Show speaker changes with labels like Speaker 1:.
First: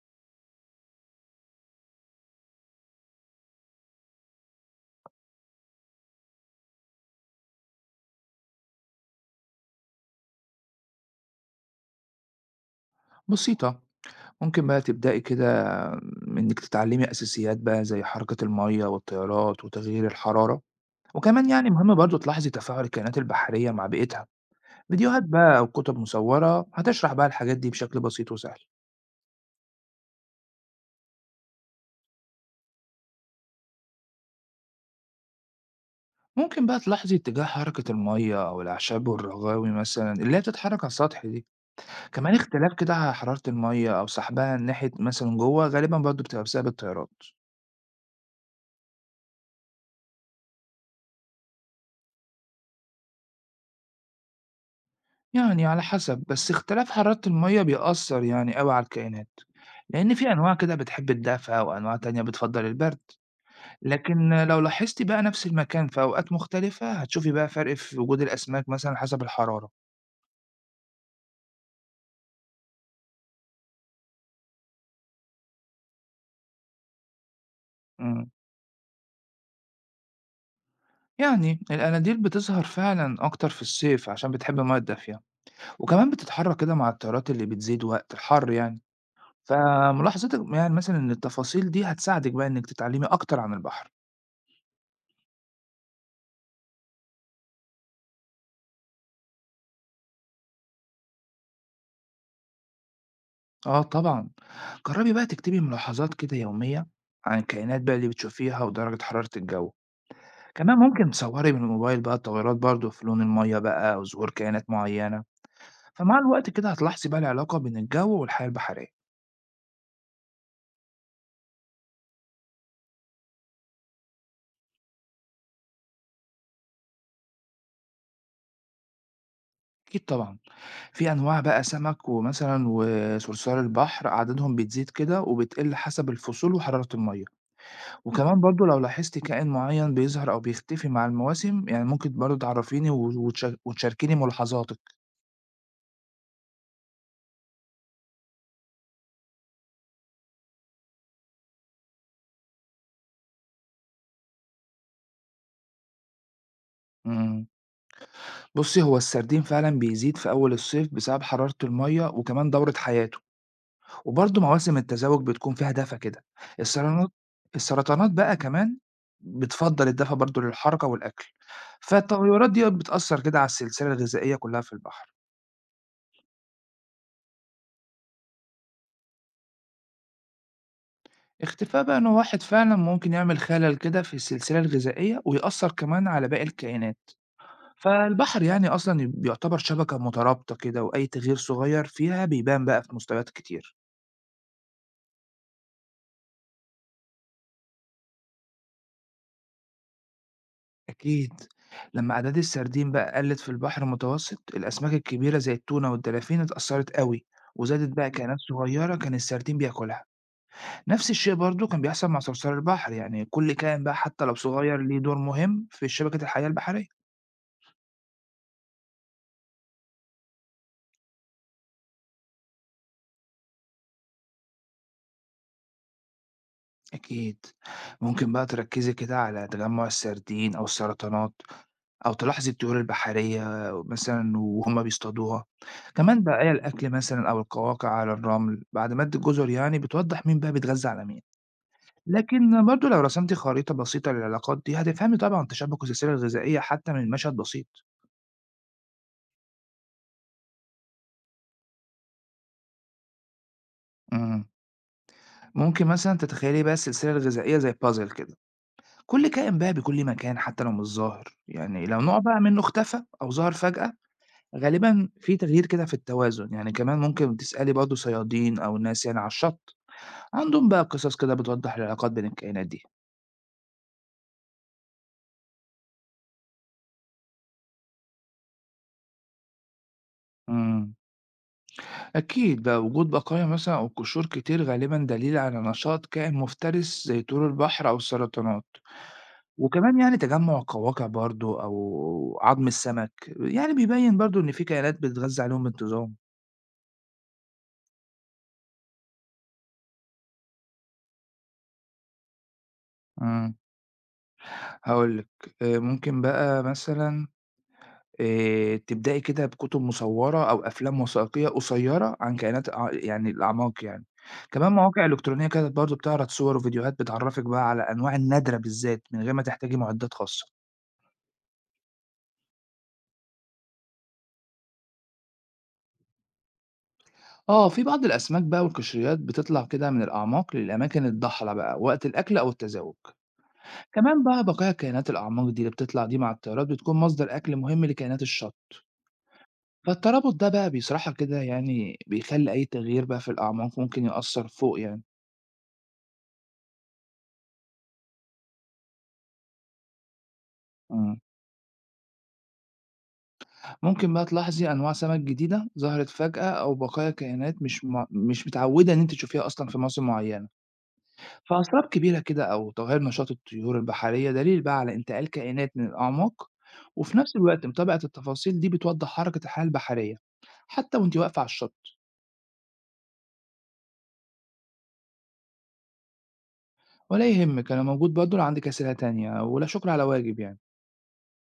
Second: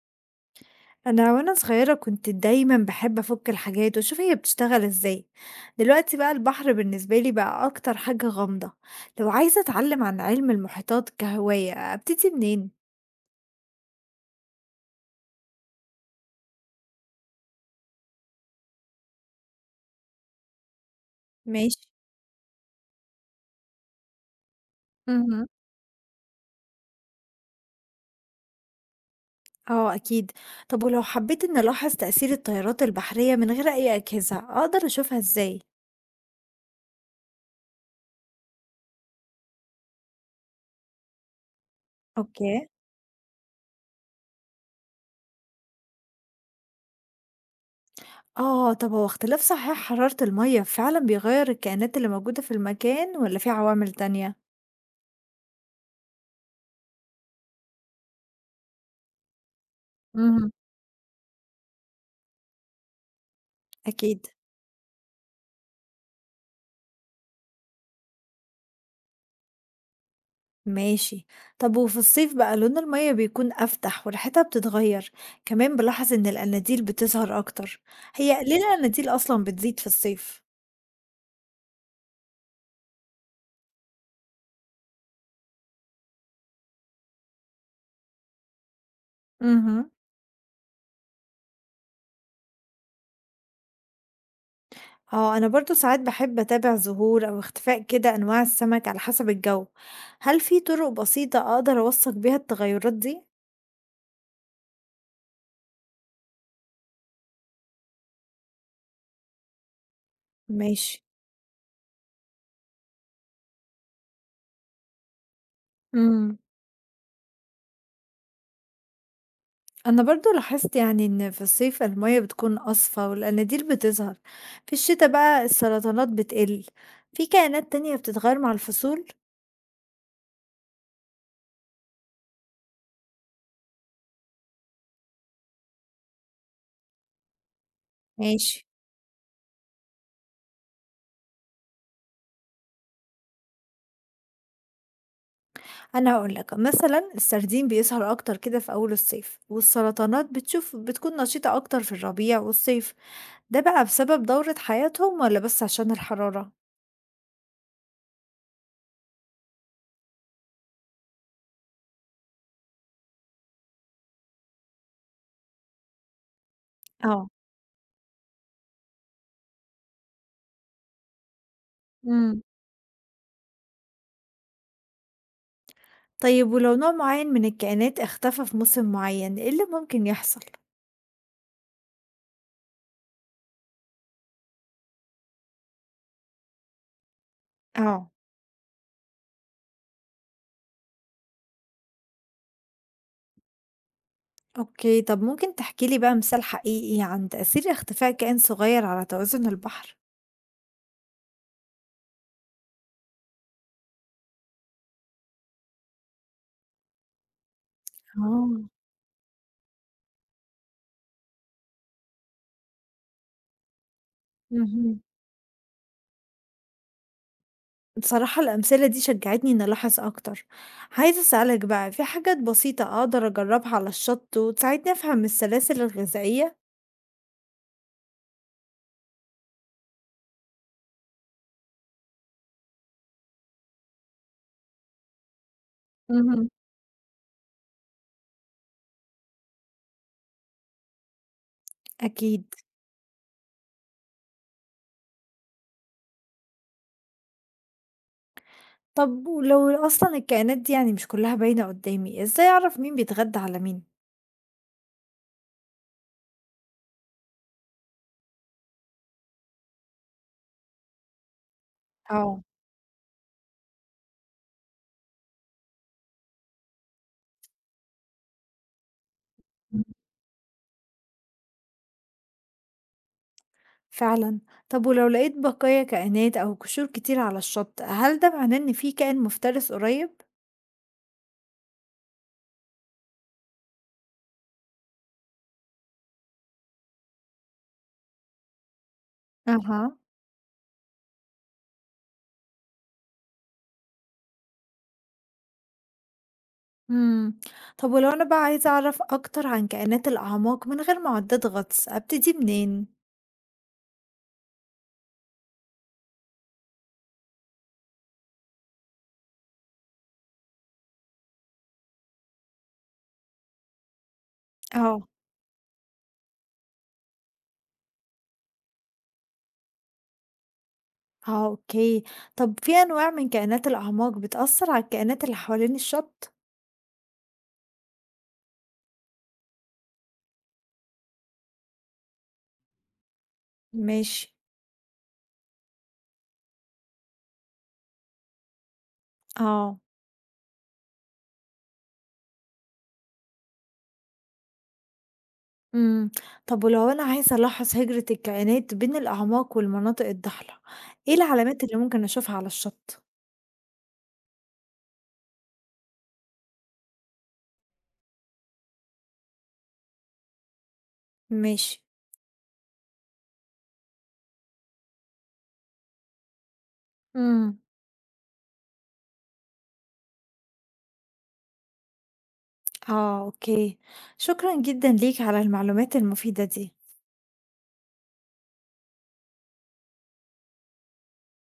Speaker 1: أنا وأنا صغيرة كنت دايمًا باحب أفُك الحاجات وأشوف هي بتشتغل إزاي، دلوقتي بقى البحر بالنسبة لي بقى أكتر حاجة غامضة، لو عايزة أتعلم عن عِلم المحيطات كهواية أبتدي منين؟
Speaker 2: بسيطة، ممكن بقى تبدئي كده إنِّك تتعلّمي أساسيات بقى زي حركة المَيّة والتيارات وتغيير الحرارة، وكمان يعني
Speaker 1: ماشي.
Speaker 2: مهم برضه تلاحظي تفاعل الكائنات البحرية مع بيئتها، فيديوهات
Speaker 1: اهم.
Speaker 2: بقى أو كُتب مصوّرة هتشرح بقى الحاجات دي بشكل بسيط وسهل،
Speaker 1: آه أكيد، طب ولو حبيت إني ألاحظ تأثير التيارات البحرية من غير أي أجهزة أقدر أشوفها إزاي؟
Speaker 2: ممكن بقى تلاحظي اتجاه حركة المَيّة أو الأعشاب والرغاوي مثلًا اللي هي بتتحرك على السطح دي، كمان
Speaker 1: أوكي.
Speaker 2: اختلاف كده ع حرارة المَيّة أو سحبها ناحية مثلًا جوّه غالبًا برضه بتبقى بسبب التيارات.
Speaker 1: آه، طب هو اختلاف صحيح حرارة المَيّة فعلًا بيغيّر الكائنات اللي موجودة في المكان والّا في عوامل تانية؟
Speaker 2: يعني على حسب، بس اختلاف حرارة المَيّة بيأثّر يعني أوي على الكائنات، لإن في
Speaker 1: اهم.
Speaker 2: أنواع كده بتحب الدفا وأنواع تانية بتفضّل البرد،
Speaker 1: أكيد.
Speaker 2: لكن لو لاحظتِ بقى نفس المكان في أوقات مختلفة، هتشوفي بقى فرق في وجود الأسماك مثلًا حسب الحرارة.
Speaker 1: ماشي. طب وفي الصيف بقى لون المية بيكون أفتح وريحتها بتتغير، كمان بلاحظ إن القناديل بتظهر أكتر.
Speaker 2: إمم،
Speaker 1: هي ليه القناديل أصلا بتزيد في الصيف؟
Speaker 2: يعني القناديل بتظهر فعلًا أكتر في الصيف عشان بتحب المَيّة الدافية، وكمان بتتحرك كده مع التيارات اللي بتزيد وقت الحر يعني،
Speaker 1: امم.
Speaker 2: فملاحظتِك يعني مثلًا للتفاصيل دي هتساعدِك بقى إنِّك تتعلمي أكتر عن البحر.
Speaker 1: اه أنا برضو ساعات بحب أتابع ظهور أو اختفاء كده أنواع السمك على حسب الجو، هل في طرق بسيطة أقدر أوثق بيها التغيرات دي؟
Speaker 2: آه طبعًا، جرّبي بقى تكتبي ملاحظات كده يومية عن الكائنات بقى اللي بتشوفيها ودرجة حرارة الجو، كمان
Speaker 1: ماشي.
Speaker 2: ممكن تصوري من الموبايل بقى التغيرات برضه في لون المَيّة بقى أو ظهور كائنات معيّنة، فمع
Speaker 1: مم.
Speaker 2: الوقت كده هتلاحظي بقى العلاقة بين الجو والحياة البحرية.
Speaker 1: أنا برضو لاحظت يعني إن في الصيف المية بتكون أصفى والقناديل بتظهر، في الشتاء بقى السرطانات بتقل، في كائنات تانية بتتغير مع الفصول.
Speaker 2: أكيد طبعًا، في أنواع بقى سمك ومثلًا وصرصار البحر عددهم بتزيد كده وبتقل حسب الفصول وحرارة المَيّة، وكمان برضه
Speaker 1: ماشي.
Speaker 2: لو لاحظتِ كائن معيّن بيظهر أو بيختفي مع المواسم يعني ممكن برضه تعرّفيني و وتش وتشاركيني ملاحظاتِك.
Speaker 1: أنا هقولك مثلا السردين بيظهر أكتر كده في أول الصيف والسرطانات بتشوف بتكون نشيطة أكتر في الربيع والصيف، ده بقى بسبب دورة حياتهم ولا بس عشان الحرارة؟
Speaker 2: إمم. بُصّي، هو السردين فعلًا بيزيد في أول الصيف بسبب حرارة المَيّة وكمان دورة حياته، وبرضه مواسم التزاوج بتكون فيها دفا كده. السرطانات
Speaker 1: اه.
Speaker 2: السرطانات بقى كمان بتفضّل الدفا برضه للحركة والأكل،
Speaker 1: امم.
Speaker 2: فالتغيرات ديّة بتأثّر كده على السلسلة الغذائية كلّها في البحر.
Speaker 1: طيب ولو نوع معين من الكائنات اختفى في موسم معين إيه اللي ممكن يحصل؟
Speaker 2: اختفاء بقى نوع واحد فعلًا ممكن يعمل خلل كده في السلسلة الغذائية ويأثّر كمان على باقي الكائنات،
Speaker 1: اه.
Speaker 2: فالبحر يعني أصلًا بيعتبر شبكة مترابطة كده وأي تغيير صغير فيها بيبان بقى في مستويات كتير.
Speaker 1: أوكي، طب ممكن تحكي لي بقى مثال حقيقي عن تأثير اختفاء كائن صغير على توازن البحر؟
Speaker 2: أكيد، لما أعداد السردين بقى قلت في البحر المتوسط الأسماك الكبيرة زي التونة والدلافين اتأثرت قوي وزادت بقى كائنات
Speaker 1: آه.
Speaker 2: صغيرة كان السردين بياكلها. نفس الشيء برضو كان بيحصل مع صرصار البحر، يعني كل كائن بقى حتى لو صغير ليه
Speaker 1: اهم.
Speaker 2: دور مهم في شبكة الحياة البحرية.
Speaker 1: بصراحة الأمثلة دي شجعتني إني ألاحظ أكتر، عايزة أسألك بقى في حاجات بسيطة أقدر أجربها على الشط وتساعدني أفهم السلاسل الغذائية؟
Speaker 2: أكيد. ممكن بقى تركّزي كده على تجمُّع السردين أو السرطانات أو تلاحظي الطيور البحرية مثلًا وهُم بيصطادوها. كمان
Speaker 1: مهم.
Speaker 2: بقايا الأكل مثلًا أو القواقع على الرمل بعد مَد الجزر يعني بتوضّح مين بقى بيتغذّى على مين.
Speaker 1: أكيد.
Speaker 2: لكن برضه لو رسمتِ خريطة بسيطة للعلاقات دي، هتفهمي طبعًا تشابُك السلسلة الغذائية حتّى من مشهد بسيط.
Speaker 1: طب ولو أصلا الكائنات دي يعني مش كلها باينة قدامي، إزاي أعرف مين بيتغدى على مين؟
Speaker 2: إمم. ممكن مثلًا تتخيّلي بقى السلسلة الغذائية زي puzzle كده، كل كائن بقى بيكون ليه مكان حتّى لو مش ظاهر. يعني لو نوع بقى
Speaker 1: آه.
Speaker 2: منّه اختفى أو ظهر فجأة غالبًا في تغيير كده في التوازن، يعني كمان ممكن تسألي برضه صيادين أو ناس يعني على الشط، عندهم بقى قصص كده بتوضح العلاقات بين الكائنات دي.
Speaker 1: فعلا، طب ولو لقيت بقايا كائنات أو قشور كتير على الشط، هل ده معناه إن في كائن مفترس قريب؟
Speaker 2: إمم، أكيد بقى وجود بقايا مثلًا أو قشور كتير غالبًا دليل على نشاط كائن مفترس زي طيور البحر أو السرطانات،
Speaker 1: أها.
Speaker 2: وكمان يعني تجمع القواقع برضه أو عظم السمك، يعني بيبين برضه إن في كائنات بتتغذى عليهم بانتظام.
Speaker 1: إمم. طب ولو أنا بقى عايزة أعرف أكتر عن كائنات الأعماق من غير معدات غطس، أبتدي منين؟
Speaker 2: إمم، هاقول لِك، ممكن بقى مثلًا تبدئي كده بكُتب مصوّرة أو أفلام وثائقية قصيّرة عن كائنات يعني الأعماق يعني. كمان مواقع
Speaker 1: اه.
Speaker 2: إلكترونية كده برضه بتعرض صور وفيديوهات بتعرّفِك بقى على الأنواع النادرة بالذات من غير ما تحتاجي معدات خاصة.
Speaker 1: آه، أوكي. طب في أنواع من كائنات الأعماق بتأثر على الكائنات اللي حوالين الشط؟
Speaker 2: آه، في بعض الأسماك بقى والقشريات بتطلع كده من الأعماق للأماكن الضحلة بقى وقت الأكل أو التزاوج. كمان
Speaker 1: ماشي.
Speaker 2: بقى بقايا كائنات الأعماق دي اللي بتطلع دي مع الطيارات بتكون مصدر أكل مهم لكائنات الشط.
Speaker 1: آه،
Speaker 2: فالترابط ده بقى بصراحة كده يعني بيخلّي أي تغيير بقى في الأعماق ممكن يأثّر فوق يعني.
Speaker 1: إمم. طب ولو أنا عايزة ألاحظ هجرة الكائنات بين الأعماق والمناطق الضحلة، إيه
Speaker 2: إمم.
Speaker 1: العلامات اللي ممكن أشوفها على الشط؟
Speaker 2: ممكن بقى تلاحظي أنواع سمك جديدة ظهرت فجأة أو بقايا كائنات مش متعودة إن أنت تشوفيها أصلا في مواسم معينة،
Speaker 1: ماشي.
Speaker 2: فأسراب كبيرة كده أو تغير نشاط الطيور البحرية دليل بقى على انتقال كائنات من الأعماق، وفي نفس
Speaker 1: إمم.
Speaker 2: الوقت متابعة التفاصيل دي بتوضح حركة الحياة البحرية حتى وأنت واقفة على الشط.
Speaker 1: آه، أوكي. شكرًا جدًا ليك على المعلومات المفيدة دي.
Speaker 2: ولا يهمك، أنا موجود برضه لو عندك أسئلة تانية، ولا شكر على واجب يعني.